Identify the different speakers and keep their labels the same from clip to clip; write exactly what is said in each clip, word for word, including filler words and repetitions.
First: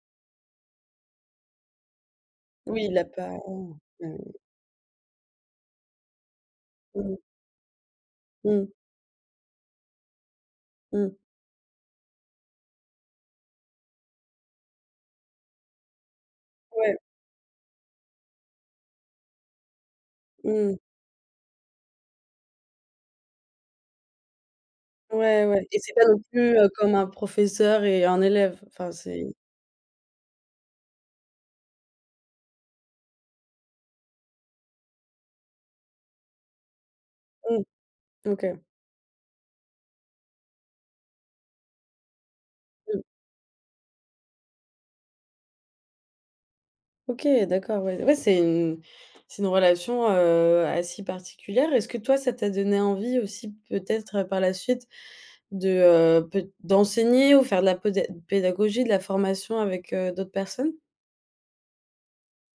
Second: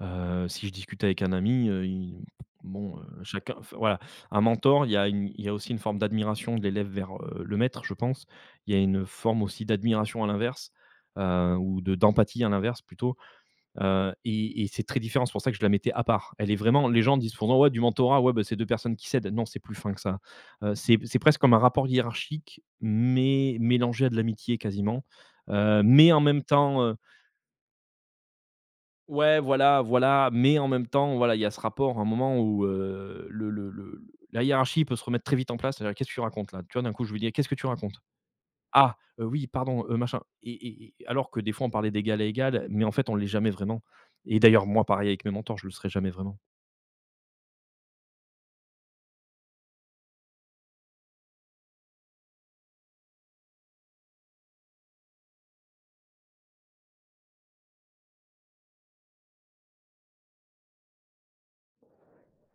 Speaker 1: Heu, si je discute avec un ami, heu, il
Speaker 2: Oui,
Speaker 1: bon,
Speaker 2: il
Speaker 1: heu,
Speaker 2: a pas,
Speaker 1: chacun
Speaker 2: heu
Speaker 1: enfin, voilà:
Speaker 2: heu
Speaker 1: un mentor, il y a il y a aussi une forme d'admiration de l'élève vers,
Speaker 2: Mmh.
Speaker 1: heu, le maître, je pense.
Speaker 2: Mmh.
Speaker 1: Il y a une forme aussi d'admiration à l'inverse,
Speaker 2: Mmh.
Speaker 1: heu, ou de d'empathie à l'inverse, plutôt. Heu, et et c'est très différent. C'est pour ça que je la mettais à part. Elle est vraiment
Speaker 2: Ouais.
Speaker 1: les gens disent pourtant: «Ouais, du mentorat, ouais, ben, c'est deux personnes qui s'aident». Non, c'est plus fin que ça.
Speaker 2: Mmh
Speaker 1: Heu,
Speaker 2: mh.
Speaker 1: c'est p c'est presque comme un rapport hiérarchique, mais mélangé à de l'amitié, quasiment.
Speaker 2: Ouais, ouais et
Speaker 1: Heu,
Speaker 2: c'est pas
Speaker 1: mais
Speaker 2: non
Speaker 1: en même
Speaker 2: plus, heu,
Speaker 1: temps, heu
Speaker 2: comme un professeur et un élève. Enfin, c'est
Speaker 1: Ouais, voilà, voilà. Mais en même temps, voilà, il y a ce rapport, à un moment, où, heu, le le le la hiérarchie peut se remettre très vite en place, voilà: «Qu'est-ce que tu racontes là?» Tu vois, d'un coup, je lui dis: «Eh! Qu'est-ce que
Speaker 2: Mmh.
Speaker 1: tu racontes»?
Speaker 2: OK.
Speaker 1: «Ah, heu, oui pardon, heu, machin.» Et et et alors que, des fois, on parlait d'égal à égal, mais, en
Speaker 2: Mmh.
Speaker 1: fait, on l'est jamais vraiment. Et d'ailleurs, moi, pareil avec mes mentors, je le serais jamais vraiment.
Speaker 2: OK, d'accord, ouais. Ouais, c'est une c'est une relation, heu, assez particulière. Est-ce que toi ça t'a donné envie aussi peut-être par la suite de, heu, peut d'enseigner ou faire de la poda pédagogie, de la formation avec, heu, d'autres personnes?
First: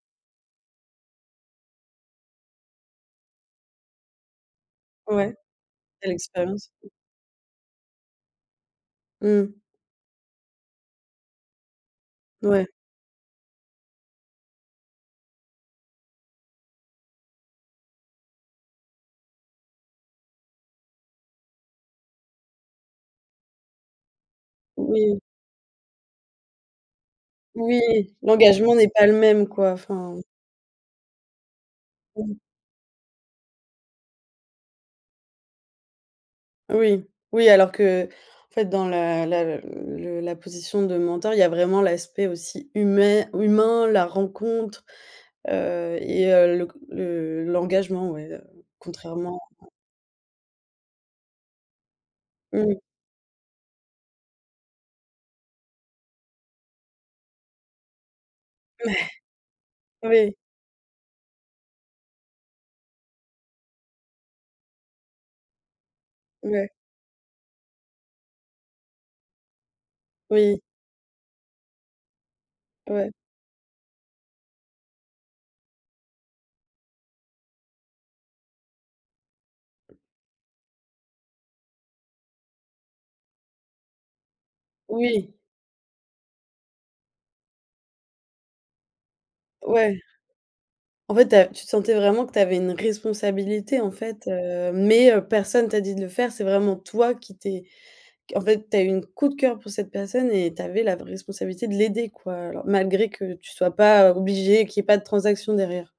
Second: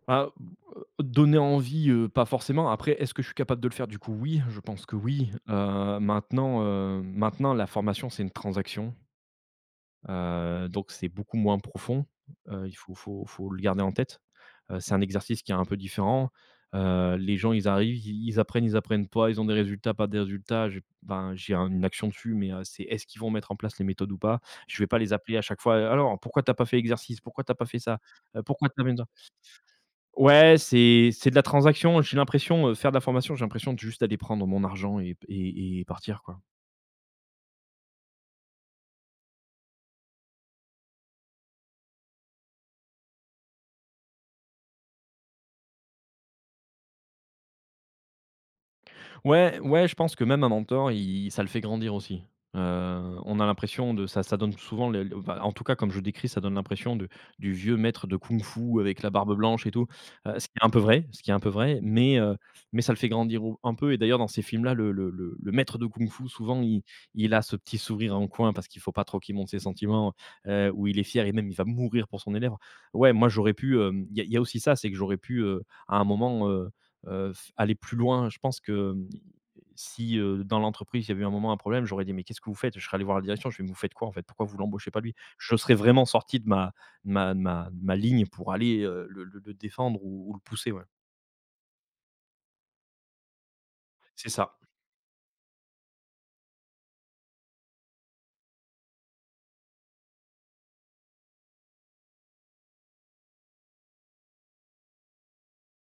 Speaker 1: Bah, b heu, donner envie, heu, pas forcément. Après, est-ce que je suis capable de le faire, du coup? Oui, je pense que, oui.
Speaker 2: Ouais.
Speaker 1: Heu,
Speaker 2: Tu as
Speaker 1: maintenant,
Speaker 2: l'expérience.
Speaker 1: heu, maintenant la formation, c'est une transaction,
Speaker 2: Mmh.
Speaker 1: heu, donc c'est beaucoup moins profond. Heu,
Speaker 2: Ouais.
Speaker 1: il faut faut faut le garder en tête. Heu, c'est un exercice qui est un peu différent. Heu, les gens, ils arrivent, ils ils apprennent, ils apprennent pas, ils ont des résultats, pas des résultats, j'ai enfin, j'ai un une action dessus, mais, heu, c'est, est-ce qu'ils vont mettre en place les méthodes ou pas? Je vais pas les
Speaker 2: Oui.
Speaker 1: appeler à chaque fois: «Alors, pourquoi tu as pas fait exercice? Pourquoi tu as pas fait
Speaker 2: Oui,
Speaker 1: ça? Heu, pourquoi
Speaker 2: l'engagement
Speaker 1: tu as?
Speaker 2: n'est pas
Speaker 1: [unintelligible]
Speaker 2: le même, quoi, enfin.
Speaker 1: Ouais, c'est c'est de la transaction. J'ai
Speaker 2: Mmh.
Speaker 1: l'impression, heu, faire de la formation, j'ai l'impression de juste aller prendre mon argent et p et et partir, quoi.
Speaker 2: Oui. Oui, alors qu'en fait dans la la le la position de mentor, il y a vraiment l'aspect aussi humè humain, la rencontre heu, et heu, le c le l'engagement, ouais, heu, contrairement
Speaker 1: Ouais,
Speaker 2: à
Speaker 1: ouais je pense que même un mentor, il ça le fait grandir aussi. Heu,
Speaker 2: Mmh.
Speaker 1: on a l'impression de ça ça donne souvent, le, l enfin, en tout cas comme je décris, ça donne l'impression de du vieux maître de Kung-fu avec
Speaker 2: Ouais.
Speaker 1: la barbe blanche et tout, heu
Speaker 2: Oui.
Speaker 1: ce qui est un peu vrai, ce qui est un peu vrai. Mais heu, mais ça le fait grandir au un peu et d'ailleurs dans ces films là, le le le le le maître de Kung-fu souvent,
Speaker 2: Ouais.
Speaker 1: il il a ce petit sourire en coin parce qu'il faut pas trop qu'il montre ses sentiments.
Speaker 2: Oui.
Speaker 1: Heu, ou il est fier et même il va mourir pour son élève.
Speaker 2: Ouais.
Speaker 1: Ouais, moi, j'aurais pu, heu... il y a il y a aussi ça, c'est que j'aurais pu heu, à un moment, heu heu, f aller plus loin. Je pense que, si, heu, dans l'entreprise, il y avait un moment un problème, j'aurais dit: «Mais qu'est-ce que vous faites»? Je serais allé voir la direction, je fais: «Mais vous faites quoi, en fait? Pourquoi vous l'embauchez pas, lui»?
Speaker 2: Oui.
Speaker 1: Je serais vraiment sorti de ma de ma de ma ma ligne pour aller, heu, le le le défendre
Speaker 2: Ouais.
Speaker 1: ou ou le pousser, ouais.
Speaker 2: En fait, tu as tu te sentais vraiment que tu avais une responsabilité, en fait,
Speaker 1: C'est ça!
Speaker 2: heu, mais heu, personne t'a dit de le faire: c'est vraiment toi qui t'es en fait, tu as eu une coup de cœur pour cette personne et tu avais la responsabilité de l'aider, quoi, alors malgré que tu sois pas obligé, qu'il y ait pas de transaction derrière.